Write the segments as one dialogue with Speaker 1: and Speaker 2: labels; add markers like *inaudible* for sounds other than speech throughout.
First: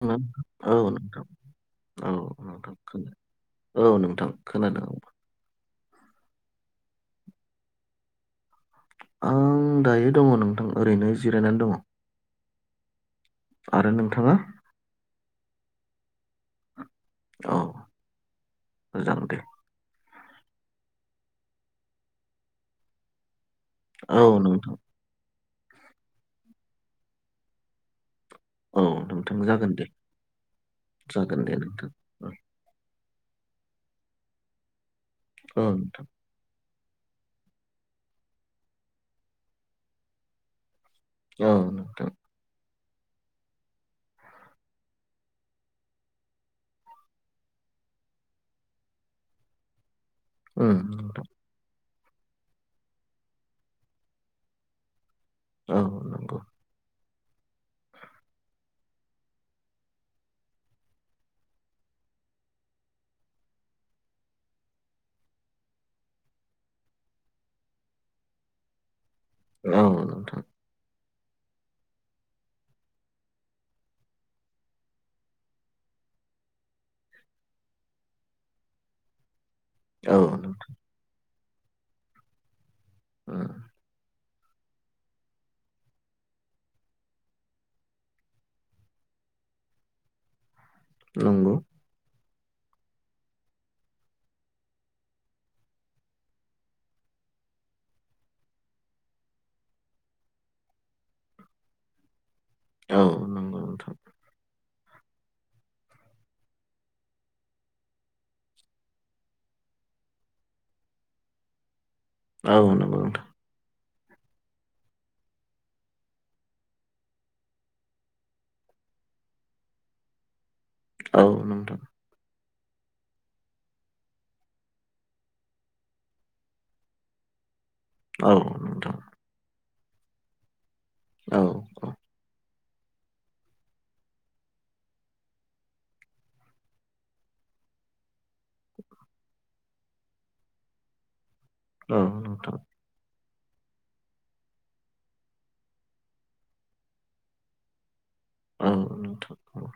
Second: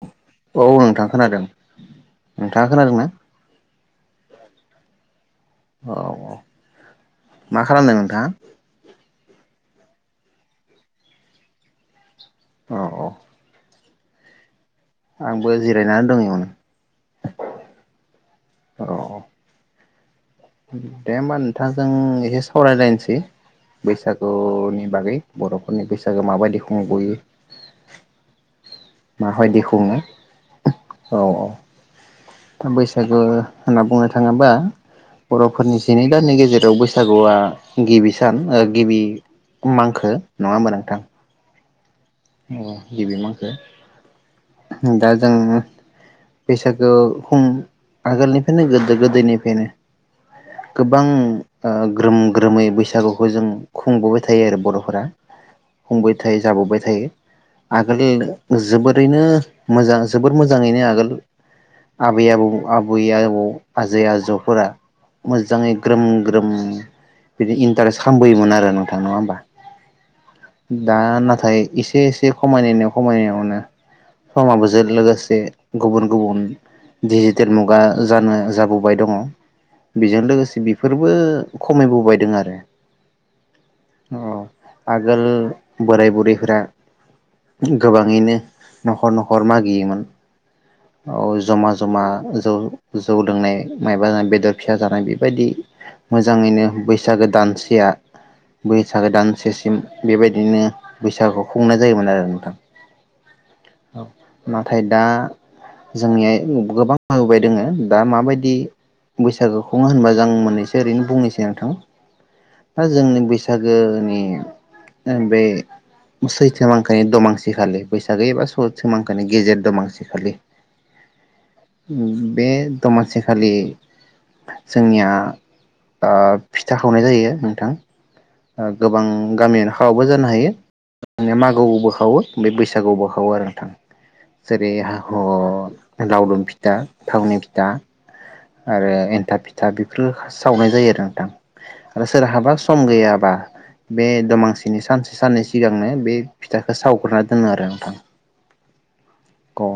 Speaker 1: औ
Speaker 2: औ
Speaker 1: नोंथां
Speaker 2: खोनादों
Speaker 1: औ
Speaker 2: नोंथाङा
Speaker 1: नोंथां।
Speaker 2: खोनादोंना
Speaker 1: औ नोंथां खोनादों।
Speaker 2: औ औ मा खालामदों नोंथाङा?
Speaker 1: आं दायो दङ नोंथां ओरैनो जिरायनानै दङ।
Speaker 2: औ औ
Speaker 1: आरो नोंथाङा?
Speaker 2: आंबो जिरायनानै दं इयावनो।
Speaker 1: औ
Speaker 2: औ
Speaker 1: मोजां दे।
Speaker 2: दे होमबा नोंथां जों एसे सावरायलायनोसै।
Speaker 1: औ नोंथां
Speaker 2: बैसागुनि बागै। बर'फोरनि बैसागो माबायदि खुंबोयो
Speaker 1: औ नोंथां
Speaker 2: माबायदि
Speaker 1: जागोन दे
Speaker 2: खुंङो‌ औ
Speaker 1: जागोन दे नोंथां
Speaker 2: औ बैस गो होनना बुंनो थाङोबा
Speaker 1: औ
Speaker 2: बर'फोरनि
Speaker 1: नोंथां
Speaker 2: जिनै दाननि गेजेराव बोस सागुआ गिबि सान गिबि मांखो नङा होमबा नोंथां?
Speaker 1: औ नोंथां।
Speaker 2: उम गिबि मांखो दा जों बैसागोआ खम आगोलनिफायनो गोदो गोदायनिफायनो
Speaker 1: उम
Speaker 2: गोबां
Speaker 1: नोंथां
Speaker 2: ओ ग्रोम ग्रोमै बैसागुखौ जों, खुंबोबाय थायो आरो बर'फोरा।
Speaker 1: औ
Speaker 2: हमबाय थायो
Speaker 1: नंगौ
Speaker 2: जाबोबबाय थायो। आगोलनि जोबोरैनो मोजां जोबोर मोजाङैनो, आगोल आबै आबौ आबै आबौ आजै आजौफोरा मोजाङै ग्रोम ग्रोम बिदि इन्टारेस्ट खालामबोयोमोन आरो, नोंथां नङा होमबा?
Speaker 1: औ नोंथां।
Speaker 2: दा नाथाय। एसे एसे खमायनाय खमायनायावनो समाबोजों लोगोसे गुबुन गुबुन डिजिटेल मुगा जानो जाबोबाय दङ।
Speaker 1: औ
Speaker 2: बेजों
Speaker 1: नोंथां
Speaker 2: लोगोसे बेफोरबो। खमायबोबायदों आरो।
Speaker 1: ओम।
Speaker 2: अ आगोल बोराय बुरैफोरा। गोबाङैनो न'खर न'खर मागियोमोन। औ
Speaker 1: नंगौ
Speaker 2: जमा जमा‌। जौ जौ लोंनाय माबा जानाय बेदर फिसा जानाय, बेबायदि मोजाङैनो बैसागो दानसेया बैसागो दानसेसिम बेबायदिनो बैसागु खुंनाय जायोमोन आरो नोंथां।
Speaker 1: औ नंगौ नोंथां।
Speaker 2: थाय दा जोंनिया गोबां होबाय दङो दा माबायदि बैसागो खङो होनबा जोंं मोननैसो ओरैनो बुंनोसै नोंथां।
Speaker 1: औ
Speaker 2: दा
Speaker 1: नंगौ
Speaker 2: जोंनि
Speaker 1: नोंथां
Speaker 2: बैसागो नि ओ बे सैथो मांखानि दमांसिखालि, बैसागो एबा सैथ मांखानि गेजेर दमांसि खालि
Speaker 1: औ नोंथां।
Speaker 2: बे दमासिखालि जोंनिया फिथा ओ खावनाय जायो नोंथां।
Speaker 1: औ
Speaker 2: ओ
Speaker 1: नोंथां
Speaker 2: गोबां गामियानो। आवबो जानो हायो। जोंनिया
Speaker 1: औ औ
Speaker 2: मागोबो खावो बे बैसागु गोआवबो खावो आरो नोंथां। जेरै हा ह लावदुम फिथा थावनि फिथा आरो एन्थाब फिथा बेफोर सावनाय जायो आरो नोंथां।
Speaker 1: औ
Speaker 2: आरो सोरहाबा
Speaker 1: नोंथां
Speaker 2: सम गैयाबा। बे दमांसिनि सानसे साननैसो सिगांनो बे फिथाखौ सावग्रोनना दोनो आरो नोंथां।
Speaker 1: ओम नोंथां ओम।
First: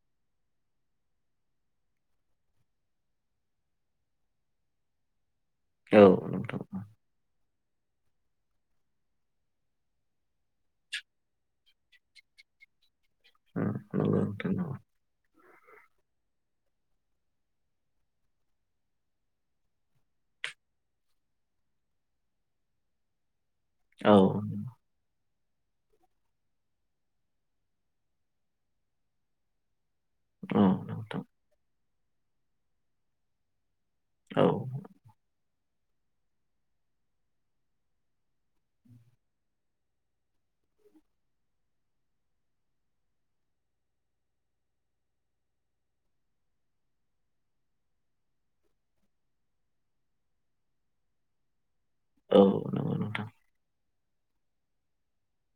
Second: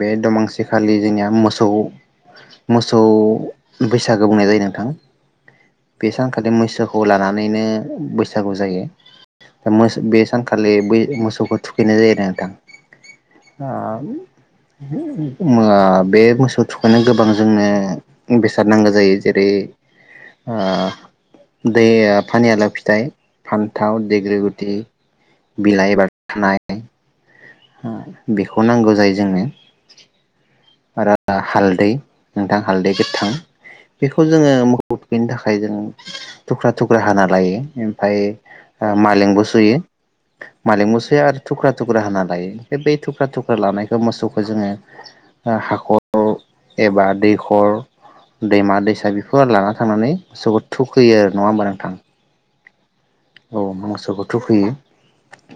Speaker 2: बे दमांसेखालि जोंनिया मोसौ मोसौ बैसागो बुंनाय जायो नोंथां।
Speaker 1: औ
Speaker 2: बे सानखालि
Speaker 1: नोंथां
Speaker 2: मैसोखौ लानानै थानैनो बैसागु जायो। दा मोस बे सानखालि बै मोसौखौ थुखैनाय जायो नोंथां।
Speaker 1: उम,
Speaker 2: आ
Speaker 1: नंगौ नोंथां
Speaker 2: *unintelligible* ओ बे मोसौ थुखायनो गोबां जोंनो बेसाद नांगौ जायो, जेरै ओ दै फानियाला फिथाइ फान्थाव
Speaker 1: औ
Speaker 2: देग्रो गुथिनि बिलाइ *unintelligible* ओम बेखौ नांगौ जायो जोंनो आरो
Speaker 1: नोंथां
Speaker 2: हालदै नोंथां हालदै गोथां। बेखौ
Speaker 1: औ
Speaker 2: जोङो मोखौ थुखैनो थाखाय। ओमफ्राय जों थुख्रा थुख्रा हाना लायो ओमफ्राय मालेंबो सुयो मालेंबो सुयो आरो थुख्रा थुख्रा हाना ल लायो ओमफ्राय बै थुख्रा थुख्रा लानायखौ मोसौखौ जोङो हाखर एबा दैखर दैमा दैसा बेफोर लाना थांनानै मोसौखौ थुखैयो आरो नङा होमबा नोंथां।
Speaker 1: औ नंगौ नंगौ।
Speaker 2: औ मोसौखौ थुखैयो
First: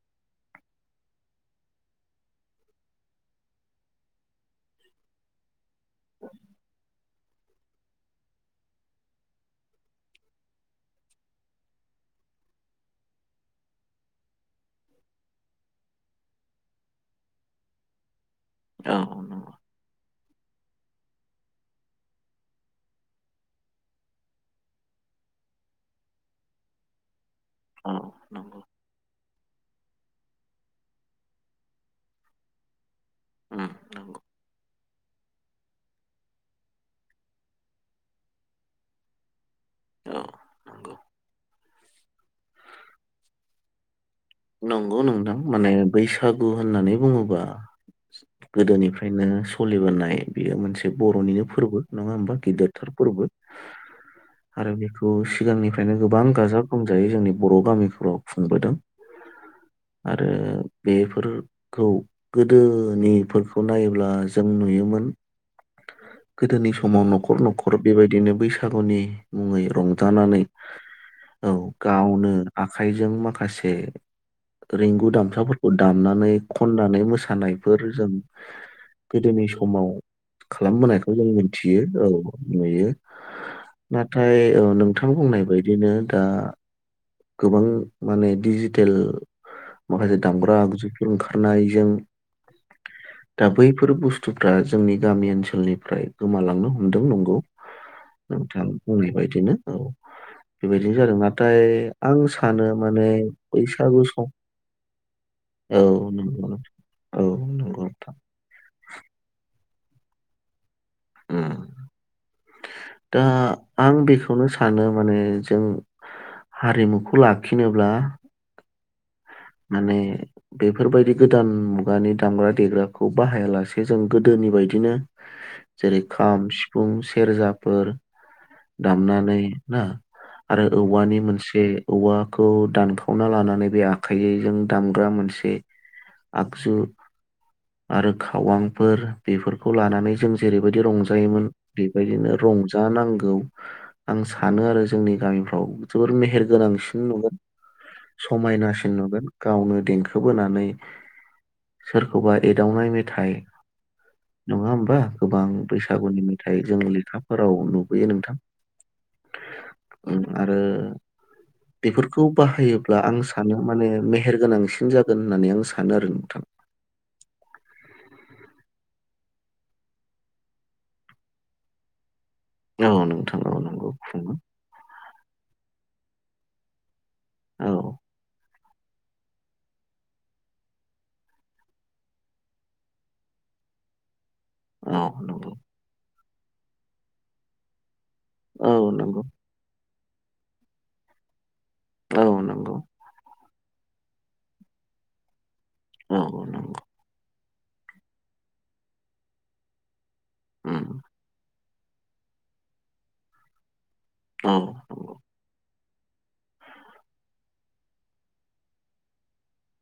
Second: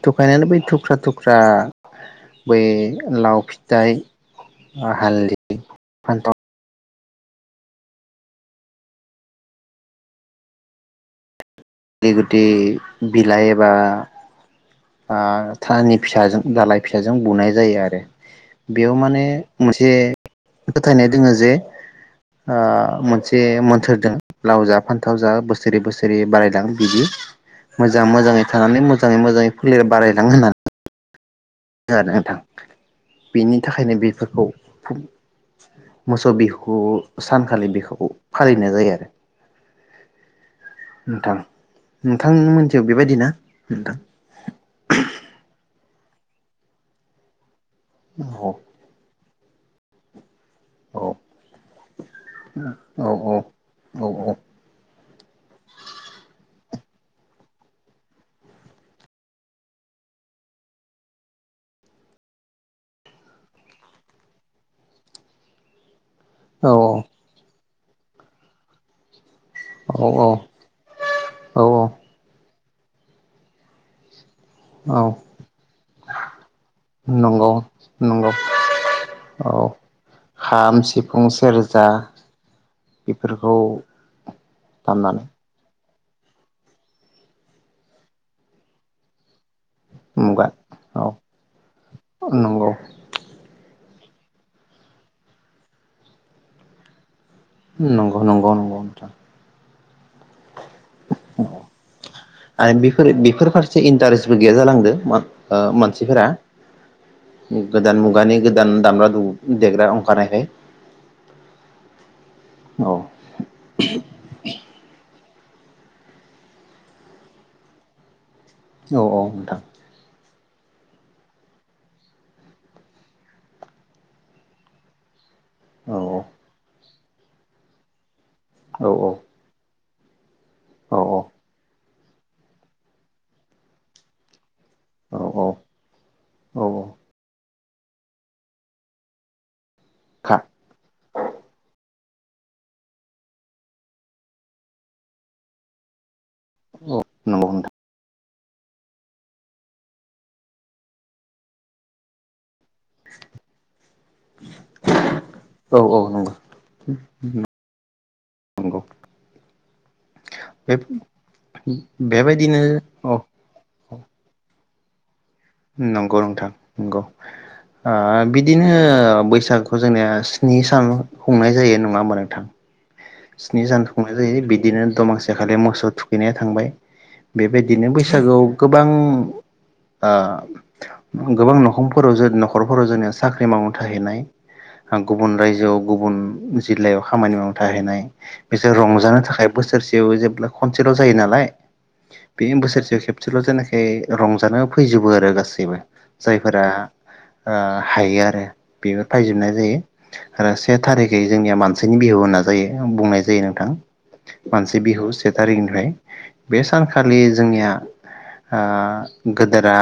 Speaker 2: थुखायनानै बै थुख्रा थुख्रा बै लाव फिथाइ ओ हालदि फान्थाव गुथि गुथि बिलाय एबा ओ थानि फिसाजों दालाइ फिसाजों बुनाय जायो आरो। बेयाव
Speaker 1: औ
Speaker 2: माने
Speaker 1: नंगौ
Speaker 2: मोनसे फोथायनाय दोङो जे ओ मोनसे मोन्थोर दं लाव जा फान्थाव जा बोसोरै बोसोरै बारायलां बिदि
Speaker 1: औ
Speaker 2: मोजां मोजाङै
Speaker 1: नंगौ
Speaker 2: थानानै मोजाङै मोजाङै फुलिर बारायलां होनना ओ नोंथां बिनि
Speaker 1: उम
Speaker 2: थाखायनो
Speaker 1: नंगौ
Speaker 2: बेफोरखौ मोसौ बिहुखौ सानखालि बिहुखौ फालिनाय जायो आरो
Speaker 1: औ नंगौ
Speaker 2: नोंथां नोंथां मोनथि बेबायदि ना नोंथां?
Speaker 1: नंगौ नोंथां माने बैसागु होननानै बुङोबा
Speaker 2: औ
Speaker 1: गोदोनिफ्रायनो स सोलिबोनाय बेयो मोनसे
Speaker 2: औ
Speaker 1: बर'निनो फोरबो नङा होमबा गिदिरथार
Speaker 2: औ
Speaker 1: फोरबो
Speaker 2: औ औ
Speaker 1: आरो बेखौ सिगांनिफ्रायनो गोबां गाजा गोमजायै जोंनि बर' गामिफोराव खुंबोदों। आरो बेफोरखौ गोदोनिफोरखौ नायोब्ला जों नुयोमोन गोदोनि
Speaker 2: औ
Speaker 1: समाव न'खर न'ख खर बेबायदिनो बैसागुनि मुङै
Speaker 2: औ औ
Speaker 1: रंजानानै औ गावनो आखाइजों माखासे ए।
Speaker 2: औ
Speaker 1: रिंगु दामसाफोरखौ दामनानै खननानै
Speaker 2: नंगौ
Speaker 1: मोसानायफोर जों
Speaker 2: नंगौ
Speaker 1: गोदोनि
Speaker 2: औ
Speaker 1: समाव
Speaker 2: खाम
Speaker 1: खालामबोनायखौ
Speaker 2: सिफुं
Speaker 1: जों मिथियो
Speaker 2: सेरजा
Speaker 1: औ नुयो
Speaker 2: बेफोरखौ
Speaker 1: नाथाय औ नोंथां
Speaker 2: दामनानै
Speaker 1: बुंनाय बायदिनो दा गोबां माने डिजिटेल माखासे
Speaker 2: मुगा
Speaker 1: दामग्रा आगजुफोर
Speaker 2: औ
Speaker 1: ओंखारनायजों
Speaker 2: नंगौ
Speaker 1: दा बै बेफोर बुस्थुफ्रा जोंनि गामि ओनसोलनिफ्राय गोमालांनो हमदों नंगौ।
Speaker 2: नंगौ नंगौ
Speaker 1: नोंथां
Speaker 2: नंगौ
Speaker 1: बुंनायबायदिनो औ। बेबायदिनो जादों नाथाय आं सानो
Speaker 2: आरो
Speaker 1: माने
Speaker 2: बेफोर बेफोर फारसे
Speaker 1: बैसागु सम
Speaker 2: इन्टारेस्टबो गैया जालांदों मा ओ
Speaker 1: औ
Speaker 2: मानसिफोरा
Speaker 1: नंगौ नोंथां औ नंगौ
Speaker 2: गोदान
Speaker 1: नोंथां
Speaker 2: मुगानि गोदान दामग्रा दु देग्रा अखारनायखाय
Speaker 1: उम
Speaker 2: औ
Speaker 1: दा आं बेखौनो सानो माने जों हारिमुखौ लाखिनोब्ला
Speaker 2: औ औ नोंथां
Speaker 1: माने बेफोरबायदि गोदान मुगानि दामग्रा देग्राखौ बाहायालासे जों गोदोनि बायदिनो
Speaker 2: औ
Speaker 1: जेरै खाम सिफुं से सेरजाफोर
Speaker 2: औ औ
Speaker 1: दामना नै ना आरो
Speaker 2: औ
Speaker 1: औवानि मोनसे औवाखौ दानखावना लानानै बे आ खायनि जों दामग्रा
Speaker 2: औ औ
Speaker 1: मोनसे
Speaker 2: औ
Speaker 1: आगजु आरो खावांफोर बेफोर खौ लानानै जों
Speaker 2: खा
Speaker 1: जेरैबायदि रंजायोमोन बे बायदिनो रंजा नांगौ आं सानो आरो जोंनि गामिफ्राव जोबोर मेहेर गोनांसिन
Speaker 2: औ
Speaker 1: नुगोन।
Speaker 2: नंगौ
Speaker 1: समायनासिन नुगोन गावनो देंखो बोनानै सोरखौबा एदावनाय मेथाइ नङा होमबा? गोबां
Speaker 2: नोंथां औ औ
Speaker 1: बैसागुनि
Speaker 2: नंगौ
Speaker 1: मेथाइ जों लेखाफोराव नुबोयो नोंथां।
Speaker 2: नंगौ
Speaker 1: उम आरो
Speaker 2: बे
Speaker 1: बेफोरखौ
Speaker 2: बेबायदिनो
Speaker 1: बाहायोब्ला
Speaker 2: औ
Speaker 1: आं सानो माने मेहेर गो नांसिन जा
Speaker 2: नंगौ नोंथां नंगौ। आ बिदिनो बैसा गु जोंनिया स्नि सान खुंनाय जायो नङा होमबा नोंथां?
Speaker 1: औ नोंथां औ
Speaker 2: स्नि सान
Speaker 1: नंगौ
Speaker 2: खुंनाय
Speaker 1: खुङो
Speaker 2: जायो। बिदिनो दमासे खालि मोसौ थु खैनाया थांबाय,
Speaker 1: औ
Speaker 2: बेबायदिनो बैसागुआव गोबां आ गोबां नखंफोराव जो न'खरफोराव जोङनिया साख्रि मावनो थाहैनाय
Speaker 1: औ
Speaker 2: गुबुन
Speaker 1: नंगौ
Speaker 2: रायजोआव गुबुन जिल्लायाव खामानि मावनो थाहैनाय बिसोर
Speaker 1: औ
Speaker 2: रंजानो
Speaker 1: नंगौ
Speaker 2: थाखाय बोसोरसे आव जेब्ला खनसेल' जायो नालाय
Speaker 1: औ
Speaker 2: बे
Speaker 1: नंगौ
Speaker 2: बोसोरसेयाव खेबसेल' जानाय खाय रंजानो फैजोबो आरो गासै बो
Speaker 1: औ
Speaker 2: जायफोरा
Speaker 1: नंगौ
Speaker 2: ओ हायो आरो बेबो फायजोबनाय जायो। आरो से
Speaker 1: उम
Speaker 2: थारिखै जोंनिया मान सिनि बिहु होनना जायो बुंनाय जायो नोंथां।
Speaker 1: औ
Speaker 2: मानसि बिहु से तारिकनिफ्राय। बे सानखालि जोंनिया ओ गोदोरा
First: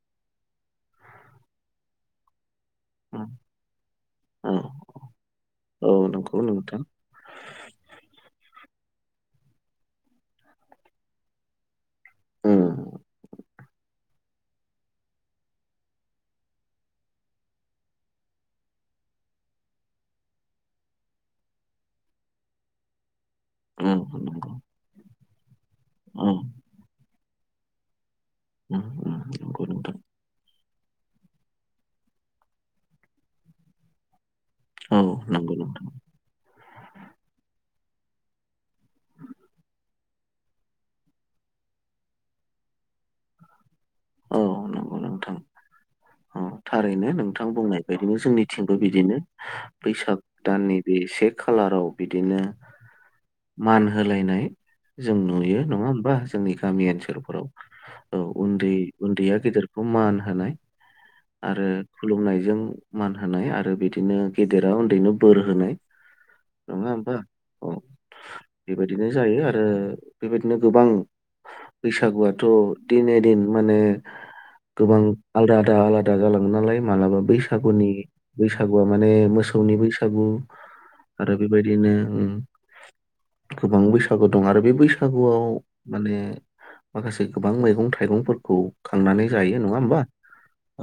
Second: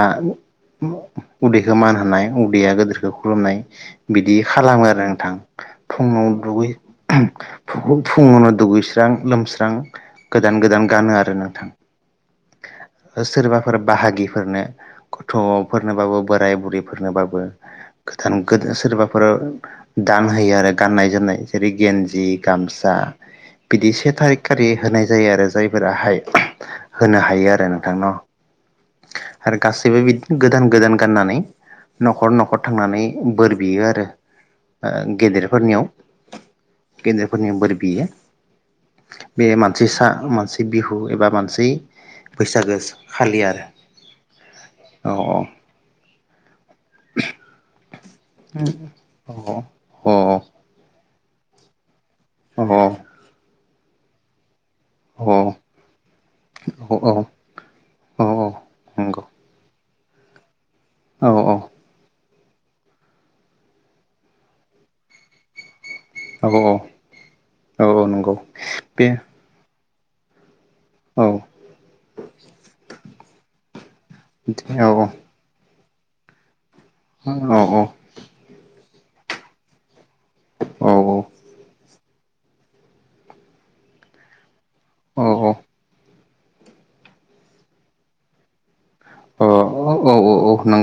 Speaker 2: उदैखौ मान होनाय उ दैया गोदोरखौ
Speaker 1: उम
Speaker 2: खुलुमनाय बिदि
Speaker 1: औ
Speaker 2: खालामो आरो नोंथां
Speaker 1: औ
Speaker 2: फुङाव
Speaker 1: नंगौ
Speaker 2: दुगै
Speaker 1: नोंथां
Speaker 2: फुङावनो दुगैस्रां लोमस्रां गोदान गोदान गानो आरो नोंथां।
Speaker 1: उम
Speaker 2: सोरबाफोर बाहागिफोरनो गथ'फोरनोबाबो बोराय बुरैफोरनोबाबो गोदान गोदान सोरबाफोर दान होयो आरो गाननाय जोमनाय जेरै गेन्जि गामसा बिदि से
Speaker 1: उम नंगौ
Speaker 2: थारिखारि होनाय जायो आरो जायफोराहाय
Speaker 1: औ
Speaker 2: होनो हायो आरो नोंथांनाव
Speaker 1: उम उम
Speaker 2: आरो
Speaker 1: नंगौ नोंथां
Speaker 2: गासैबो बिदिनो गोदान गोदान गाननानै न'खर न'खर थांनानै बोर बियो आरो
Speaker 1: औ
Speaker 2: ओ
Speaker 1: नंगौ नोंथां
Speaker 2: गेदेरफोरनियाव ने बोर बियो बे मानसि सा मानसि बिहु एबा मानसै बैसागो खालि आरो
Speaker 1: औ नंगौ
Speaker 2: औ अ
Speaker 1: नोंथां औ थारैनो नोंथां बुंनाय बायदिनो जोंनिथिंबो बिदिनो
Speaker 2: अ
Speaker 1: बैसाग दाननि बे सेक खालाराव बिदिनो
Speaker 2: अ औ
Speaker 1: मान होलायनाय जों नुयो नङा होमबा जोंनि गामि
Speaker 2: औ औ
Speaker 1: ओनसोलफोराव औ उन्दै
Speaker 2: नंगौ
Speaker 1: उन्दैया गेदेर बेखौ मान होनाय
Speaker 2: औ नंगौ औ
Speaker 1: आरो खुलुमनाय जों मान होनाय आरो बिदिनो गेदेरा उन्दैनो बोर होनाय।
Speaker 2: औ
Speaker 1: नङा होमबा औ बेबायदिनो
Speaker 2: बे
Speaker 1: जायो आरो बेबायदि बिदिनो गोबां
Speaker 2: औ
Speaker 1: बैसागुआथ' दिने दिन नो
Speaker 2: औ
Speaker 1: गोबां आलदा आदा आलादा जालाङो नालाय मालाबा
Speaker 2: औ
Speaker 1: बैसागुनि बैसाग ब माने मोसौनि बैस बैसागु आरो बेबायदिनो उम गोबां बैसागु दं आरो बे
Speaker 2: औ
Speaker 1: बैसागुआव माने माखासे गोबां मैगं थाइगंफोर खौ खांनानै
Speaker 2: औ
Speaker 1: जायो नङा होमबा
Speaker 2: औ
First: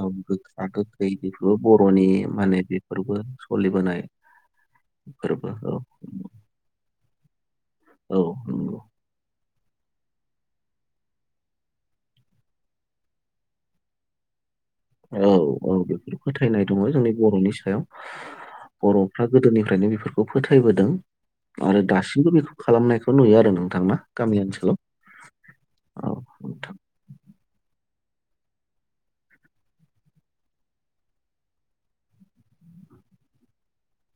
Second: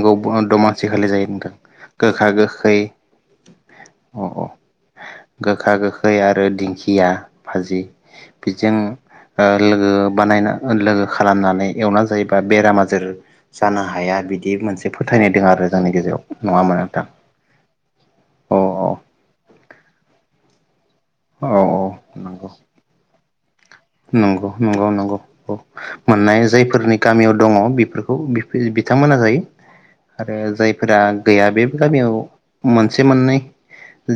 Speaker 1: औ गोखा
Speaker 2: दमासि खालि
Speaker 1: गोखै
Speaker 2: जायो नोंथां
Speaker 1: बर'नि
Speaker 2: गोखा
Speaker 1: माने
Speaker 2: गोखै
Speaker 1: बेफोरबो स'लिबोनाय
Speaker 2: अ अ
Speaker 1: फोरबो
Speaker 2: गोखा
Speaker 1: औ
Speaker 2: गोखै आरो दिंखिया भाजि
Speaker 1: औ
Speaker 2: बिजों
Speaker 1: नंगौ
Speaker 2: ओ लोगो बानायना लोगो खालामनानै एवना जायोबा बेराम आजोर जानो हाया बिद
Speaker 1: औ औ बेफोर
Speaker 2: नङा
Speaker 1: फोथायनाय
Speaker 2: होमबा
Speaker 1: दङ'
Speaker 2: नोंथां
Speaker 1: जोंनि बर'नि सायाव
Speaker 2: अ
Speaker 1: बर'फ्रा गोदोनि ओमफ्रायनो बेफोरखौ फोथायबोदों।
Speaker 2: औ औ
Speaker 1: आरो दासिमबो
Speaker 2: नंगौ
Speaker 1: बेखौ खालामनायखौ नुयो आरो नोंथां। ना गामि
Speaker 2: नंगौ
Speaker 1: ओनसोलाव
Speaker 2: नंगौ नंगौ औ
Speaker 1: औ
Speaker 2: मोननाय
Speaker 1: नोंथां
Speaker 2: जायफोरनि गामियाव दङ' बिफोर खौ बि बिथांमोना जायो आरो जायफोरा गैया बे गामियाव मोनसे मोननै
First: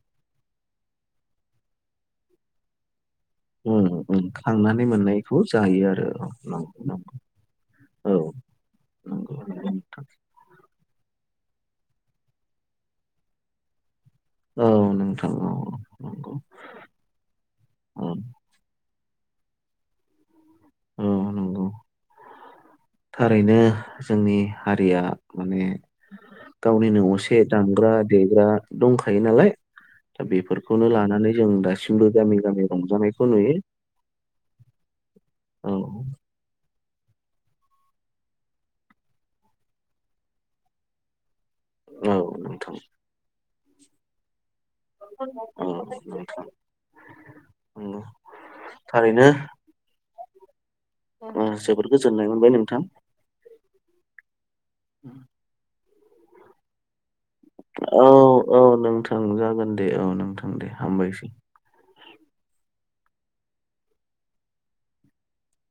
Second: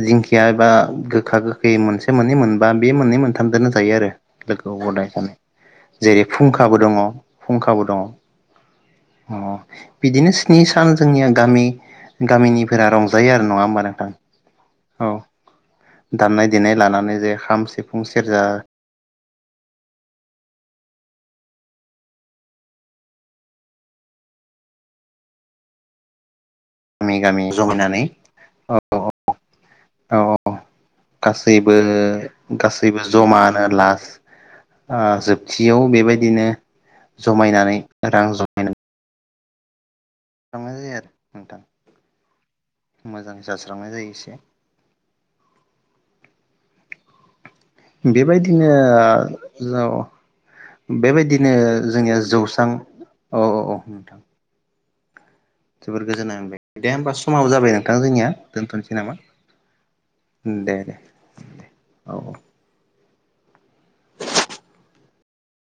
Speaker 2: जिंखिया एबा गोखा गोखै मोनसे मोननै मोनबा बे मोननै मोन थामदोनो
Speaker 1: उम
Speaker 2: जायो आरो।
Speaker 1: उम
Speaker 2: लोगो
Speaker 1: खांनानै
Speaker 2: हदाय माने
Speaker 1: मोननायखौ जायो आरो
Speaker 2: जेरै
Speaker 1: औ
Speaker 2: फुंखाबो
Speaker 1: नंगौ
Speaker 2: दङ'
Speaker 1: नंगौ
Speaker 2: फुंखाबो दङ'
Speaker 1: औ नंगौ
Speaker 2: अ
Speaker 1: नंगौ
Speaker 2: बिदिनो स्नि सान जोंनि गामि गामिनिफोरा रंजायो आरो नङा होमबा नोंथां? औ
Speaker 1: नोंथां नोंथां औ नंगौ
Speaker 2: दामनाय देनाय लानानै जे खाम सिफुं
Speaker 1: औ
Speaker 2: सेरजा
Speaker 1: औ नंगौ। थारैनो जोंनि हारिया माने गावनिनो
Speaker 2: गामि
Speaker 1: असे
Speaker 2: गामि
Speaker 1: दामग्रा
Speaker 2: जमायनानै
Speaker 1: देग्रा दंखायो नालाय
Speaker 2: औ
Speaker 1: दा बेफोरखौनो लानानै जों
Speaker 2: गासैबो
Speaker 1: दासिमबो गामि गामि
Speaker 2: गासैबो
Speaker 1: रंजानायखौ नुयो
Speaker 2: जमानो लास्ट ओ
Speaker 1: औ।
Speaker 2: जोबथियाव बेबायदिनो जमायनानै रां जमायना *unintelligible*
Speaker 1: औ नोंथां।
Speaker 2: मोजां जास्रांनाय जायो एसे।
Speaker 1: अ' नोंथां नोंगौ
Speaker 2: बेबायदिनो
Speaker 1: थारैनो ओ
Speaker 2: बेबायदिनो
Speaker 1: जोबोर
Speaker 2: जोंनिया
Speaker 1: गोजोननाय मोनबाय
Speaker 2: जौस्रां
Speaker 1: नोंथां।
Speaker 2: औ औ औ नोंथां।
Speaker 1: *inaudible*
Speaker 2: जोबोर गोजोन्नाय मोनबाय दे होमबास
Speaker 1: औ औ नोंथां जागोन दे औ नोंथां दे हामबायसै।
Speaker 2: औ औ